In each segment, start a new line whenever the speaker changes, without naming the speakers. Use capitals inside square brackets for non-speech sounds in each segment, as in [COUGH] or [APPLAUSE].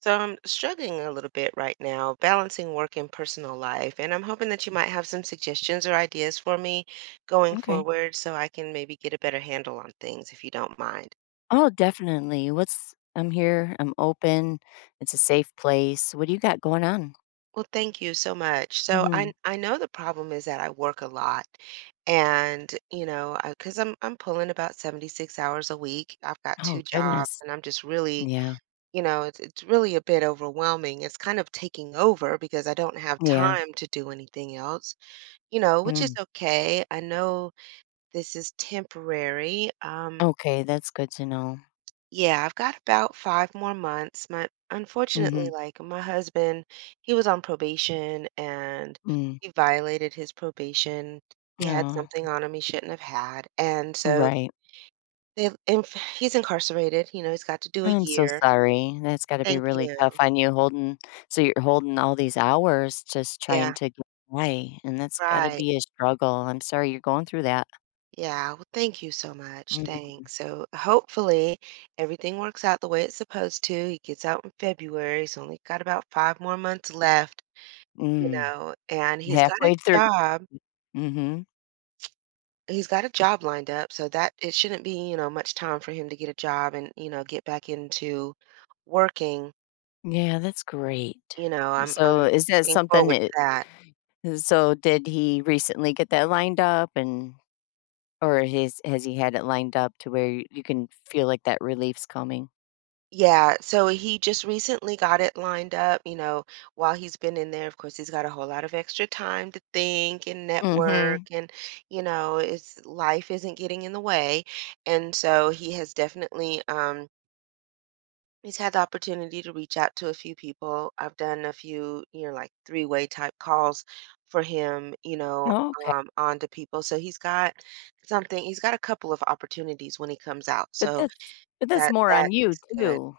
So I'm struggling a little bit right now, balancing work and personal life, and I'm hoping that you might have some suggestions or ideas for me going
Okay.
forward so I can maybe get a better handle on things if you don't mind.
Oh, definitely. What's I'm here, I'm open. It's a safe place. What do you got going on?
Well, thank you so much. So I
Mhm.
I know the problem is that I work a lot and, because 'cause I'm pulling about 76 hours a week. I've got two
Oh,
jobs
goodness.
and I'm just really,
Yeah.
it's really a bit overwhelming. It's kind of taking over because I don't have
Yeah.
time to do anything else, which is
Mm.
okay. I know this is temporary.
Okay, that's good to know.
Yeah, I've got about 5 more months. My unfortunately,
Mhm.
like my husband, he was on probation and
Mm.
he violated his probation. He had
Oh,
something on him he shouldn't have had, and so
right.
he's incarcerated. You know, he's got to do a
I'm so
year.
sorry. That's got to be
Thank
really tough
you.
on you holding so you're holding all these hours just trying
Yeah,
to get by, and that's got to
right.
be a struggle. I'm sorry you're going through that.
Yeah, well, thank you so much.
Mhm.
Thanks. So hopefully everything works out the way it's supposed to. He gets out in February. He's only got about five more months left, you
Mm.
know, and he's got
Halfway
a
through.
job.
Mhm.
He's got a job lined up, so that it shouldn't be, you know, much time for him to get a job and, you know, get back into working.
Yeah, that's great.
You know, I'm
So,
I'm
is that
looking
something
forward to
that
that.
so did he recently get that lined up and or his has he had it lined up to where you can feel like that relief's coming?
Yeah, so he just recently got it lined up, you know, while he's been in there. Of course, he's got a whole lot of extra time to think and network
Mhm.
and, you know, his life isn't getting in the way. And so he has definitely he's had the opportunity to reach out to a few people. I've done a few, you know, like three-way type calls for him, you know,
Okay.
on to people. So he's got something, he's got a couple of opportunities when he comes out.
But
So
that's but that's
that
more on you
that's good.
too.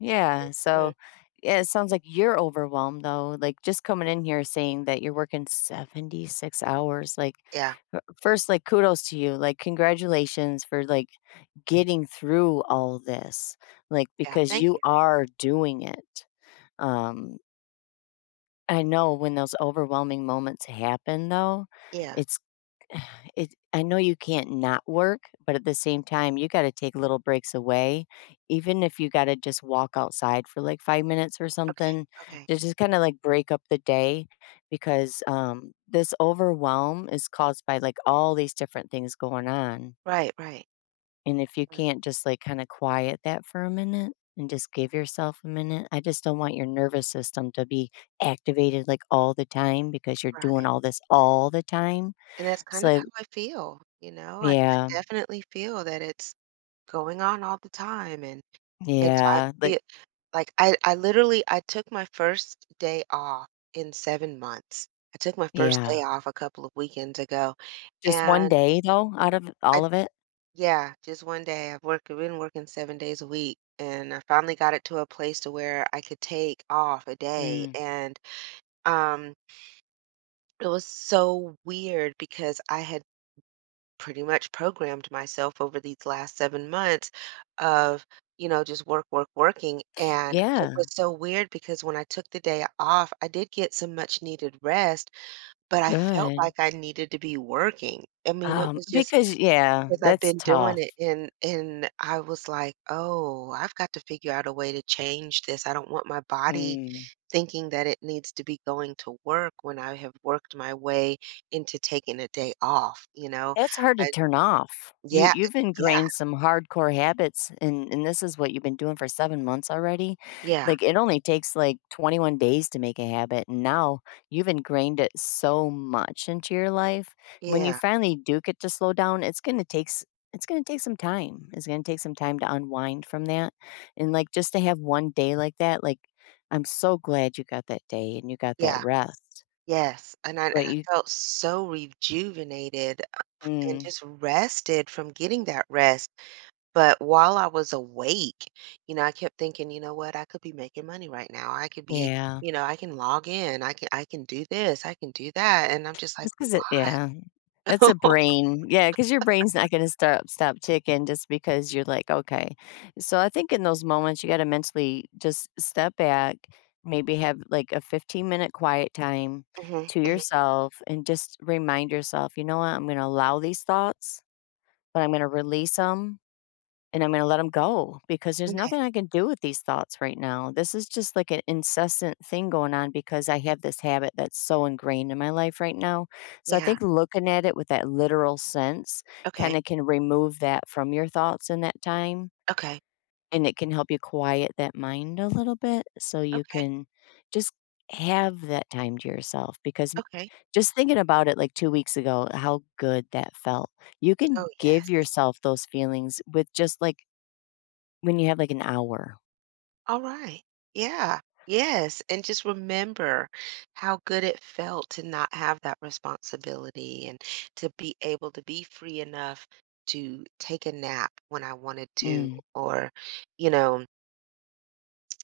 Yeah, so
Mm,
yeah, it sounds like you're overwhelmed though. Like just coming in here saying that you're working 76 hours, like
yeah.
first like kudos to you. Like congratulations for like getting through all this, like,
Yeah,
because
thank
you
you.
are doing it. Um, I know when those overwhelming moments happen, though,
Yeah.
it's [SIGHS] it. I know you can't not work, but at the same time, you got to take little breaks away, even if you got to just walk outside for like 5 minutes or
Okay.
something
Okay.
to just kind of like break up the day, because this overwhelm is caused by like all these different things going on.
Right, right.
And if you
R
can't just, like, kinda quiet that for a minute and just give yourself a minute, I just don't want your nervous system to be activated, like, all the time because you're doing
right.
all this all the time.
And that's kind of how
So
I feel, you know? I
yeah,
definitely feel that it's going on all the time, and so I
yeah, like
feel like I literally I took my first day off in 7 months. I took my first day
yeah.
off a couple of weekends ago,
Just 1
and
day though out of all
I
of it?
yeah, just 1 day. I've been working 7 days a week, and I finally got it to a place to where I could take off a day,
Mm.
and, um it was so weird because I had pretty much programmed myself over these last 7 months of, you know, just working, and it
Yeah,
was so weird because when I took the day off, I did get some much needed rest, but I felt
good.
like I needed to be working. I mean, it was just
Because yeah,
because 'cause I've
that's
been doing
tough.
it and I was like, "Oh, I've got to figure out a way to change this. I don't want my body
Mm.
thinking that it needs to be going to work when I have worked my way into taking a day off, you know?"
That's hard to
I
turn off. You
yeah,
you've
yeah,
ingrained some hardcore habits and this is what you've been doing for 7 months already.
yeah,
Like, it only takes, like, 21 days to make a habit, and now you've ingrained it so much into your life. When you
yeah,
finally do get to slow down, it's gonna take some time. It's gonna take some time to unwind from that, and, like, just to have 1 day like that, like, I'm so glad you got that day and you got that
yeah,
rest,
Yes. And I and
but
I
you
felt so rejuvenated and
Mm,
just rested from getting that rest. But while I was awake, you know, I kept thinking, you know what, I could be making money right now. I could be,
yeah.
you know, I can log in. I can do this. I can do that. And I'm just like,
because it
why?
Yeah. That's a
[LAUGHS]
brain yeah, because your brain's not gonna stop ticking just because you're like, "Okay." So, I think in those moments, you gotta mentally just step back, maybe have, like, a 15-minute quiet time
Mhm,
to
mhm.
yourself and just remind yourself, "You know what? I'm gonna allow these thoughts, but I'm gonna release them. And I'm gonna let them go because there's
Okay.
nothing I can do with these thoughts right now. This is just like an incessant thing going on because I have this habit that's so ingrained in my life right now. So I
Yeah.
think looking at it with that literal sense
Okay.
kinda can remove that from your thoughts in that time,
Okay,
and it can help you quiet that mind a little bit so you
okay,
can just have that time to yourself because
okay.
just thinking about it, like, 2 weeks ago, how good that felt. You
Oh,
can give
yes.
yourself those feelings with just, like, when you have, like, an hour.
All right. Yeah. Yes, and just remember how good it felt to not have that responsibility and to be able to be free enough to take a nap when I wanted to
Mm.
or, you know,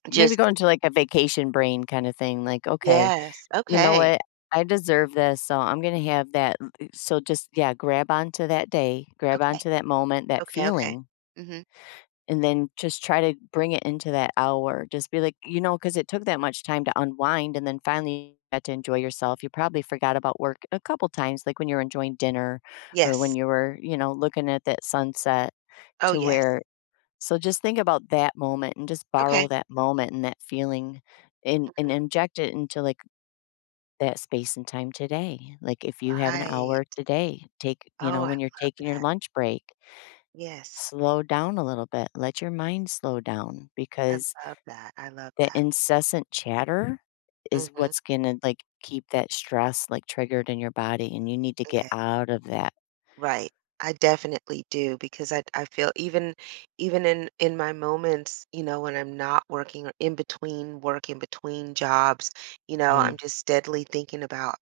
Maybe go
just
into, like, a vacation brain kinda thing, like, "Okay,
yes.
you know
Okay.
what? I deserve this, so I'm gonna have that." L eh so just yeah, grab onto that day, grab
Okay.
onto that moment, that
Okay, okay.
feeling,
Mhm.
and then just try to bring it into that hour. Just be like, you know, because it took that much time to unwind, and then finally you got to enjoy yourself. You probably forgot about work a couple times, like when you were enjoying dinner or when
Yes.
you were, you know, looking at that sunset
Oh,
to
yes.
where. So just think about that moment and just borrow
Okay.
that moment and that feeling and
Mm,
inject it into like that space and time today. Like if you have an
right.
hour today, take, you
Oh,
know,
I
when you're
love
taking your
that.
lunch break,
Yes.
slow down a little bit. Let your mind slow down
I
because
love that. I love
the
that.
incessant chatter is
Mhm.
what's going to like keep that stress like triggered in your body and you need to get
Okay.
out of that.
Right. I definitely do because I feel even even in my moments, you know, when I'm not working or in between work, in between jobs, you know,
Mm,
I'm just steadily thinking about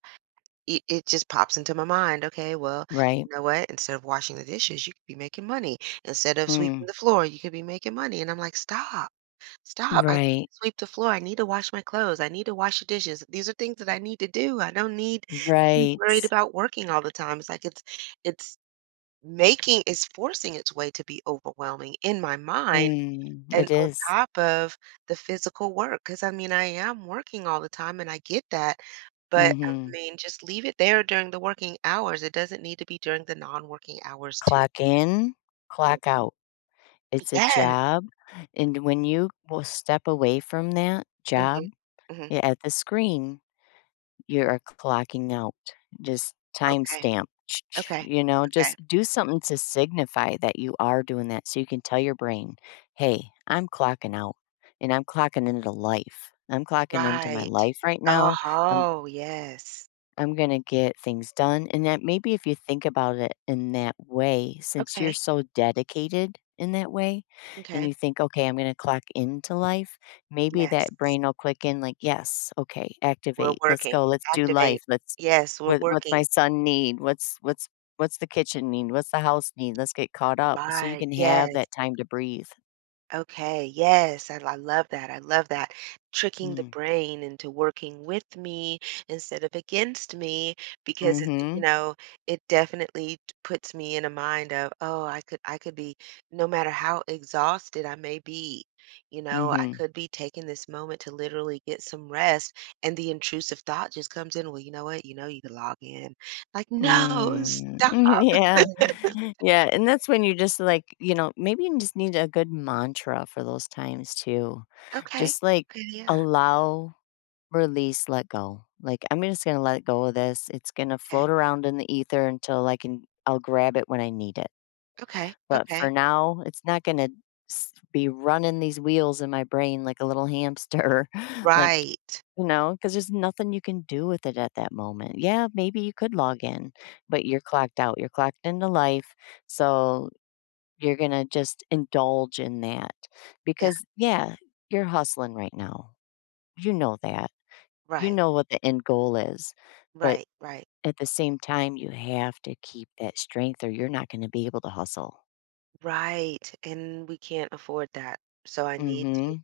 it, it just pops into my mind, okay, well,
right?
you know what? Instead of washing the dishes, you could be making money. Instead of
Mm,
sweeping the floor, you could be making money. And I'm like, stop. I need
right.
to sweep the floor. I need to wash my clothes. I need to wash the dishes. These are things that I need to do. I don't need to be
Right.
worried about working all the time. It's like it's Making is forcing its way to be overwhelming in my mind
Mm,
and
it
on
is.
top of the physical work. Because I mean, I am working all the time, and I get that, but, I
Mhm.
mean, just leave it there during the working hours, it doesn't need to be during the non-working hours too.
Clock in,
Mm.
clock out. It's a
Yes.
job, and when you will step away from that job,
Mhm. Mhm.
you at the screen, you are clocking out. Just
Okay.
timestamp,
Okay.
you know,
Okay.
just do something to signify that you are doing that so you can tell your brain, "Hey, I'm clocking out, and I'm clocking into life. I'm clocking into my
Right.
life right now. I'm
Oh, yes.
I'm going to get things done." And that maybe if you think about it in that way, since you're
Okay.
so dedicated in that way, and
Okay.
you think, okay, I'm going to clock into life, maybe
Yes.
that brain will click in like, yes, okay,
We're
activate, let's
working.
go, let's do
Activate.
life, let's,
Yes, we're
what's my
working.
son need? What's the kitchen need? What's the house need? Let's get caught up so you
Right.
can have
Yes.
that time to breathe.
Okay, yes, I love that. I love that. Tricking the
Mm.
brain into working with me instead of against me because it, you
Mm-hmm.
know, it definitely puts me in a mind of, oh, I could be no matter how exhausted I may be, you know, I
Mm-hmm.
could be taking this moment to literally get some rest and the intrusive thought just comes in, well, you know what? You know you can log in. Like, no,
Mm, [LAUGHS]
stop.
yeah.
[LAUGHS]
Yeah, and that's when you just, like, you know, maybe you just need a good mantra for those times too.
Okay.
Just, like,
Okay, yeah.
allow, release, let go. Like, "I'm just gonna let go of this. It's gonna
Okay.
float around in the ether until I'll grab it when I need it.
Okay.
But
Okay.
for now, it's not gonna be running these wheels in my brain like a little hamster," [LAUGHS] like,
Right.
you know, because there's nothing you can do with it at that moment. Yeah, maybe you could log in, but you're clocked out, you're clocked into life, so you're gonna just indulge in that
Yeah,
because, yeah, you're hustling right now. You know that. You
right,
know what the end goal is, but
right, right,
at the same time, you have to keep that strength or you're not gonna be able to hustle.
right, and we can't afford that, so
Mhm.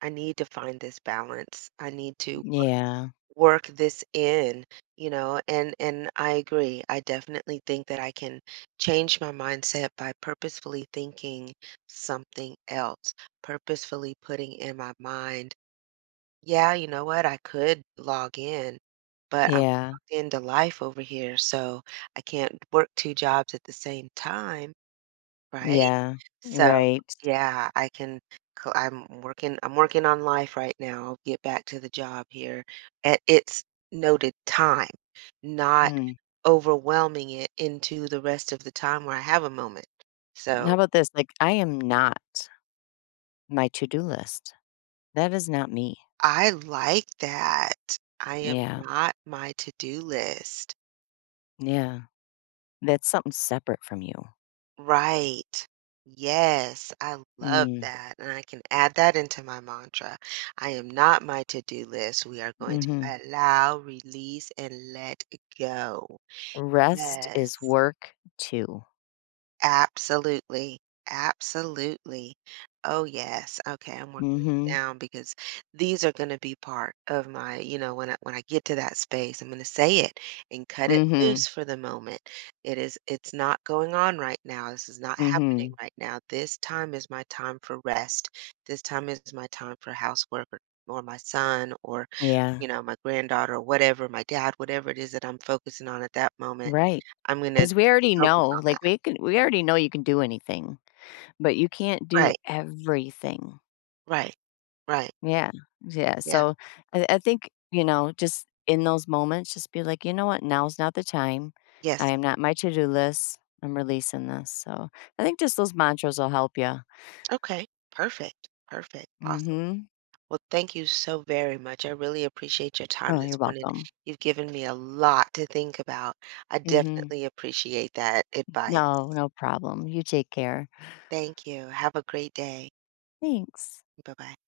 I need to find this balance. I need to
Yeah.
work this in, you know, and I agree. I definitely think that I can change my mindset by purposefully thinking something else, purposefully putting in my mind yeah, you know what? I could log in, but I'm
Yeah.
logged into life over here, so I can't work 2 jobs at the same time, right?
Yeah.
So,
Right.
yeah, I'm working on life right now. I'll get back to the job here at its noted time, not
Mm.
overwhelming it into the rest of the time where I have a moment.
How
So,
about this? Like, I am not my to-do list. That is not me.
I like that. I am
Yeah,
not my to-do list.
yeah. That's something separate from you.
Right. Yes, I love
Mm,
that, and I can add that into my mantra. I am not my to-do list. We are going to
mhm.
allow, release, and let go.
Rest is
Yes.
work too.
Absolutely. Absolutely. Oh, yes. Okay, I'm working these
Mhm,
down because these are gonna be part of my you know, when I get to that space, I'm gonna say it and cut it
mhm,
loose for the moment. It is it's not going on right now. This is not happening
mhm.
right now. This time is my time for rest. This time is my time for housework or my son or, you
Yeah,
know, my granddaughter or whatever, my dad, whatever it is that I'm focusing on at that moment,
Right.
I'm gonna
Because we already
focus
know,
on
like,
that.
we already know you can do anything, but you can't do
Right.
everything.
Right. Right.
Yeah, yeah.
Yeah.
So, I think, you know, just in those moments, just be like, "You know what? Now's not the time. I
Yes.
am not my to-do list. I'm releasing this." So, I think just those mantras will help you.
Okay. Perfect. Perfect. Awesome.
Mhm.
Well, thank you so very much. I really appreciate your time
Oh,
this
you're
morning.
welcome.
You've given me a lot to think about. I
Mhm.
definitely appreciate that advice.
No, no problem. You take care.
Thank you. Have a great day.
Thanks.
Bye bye.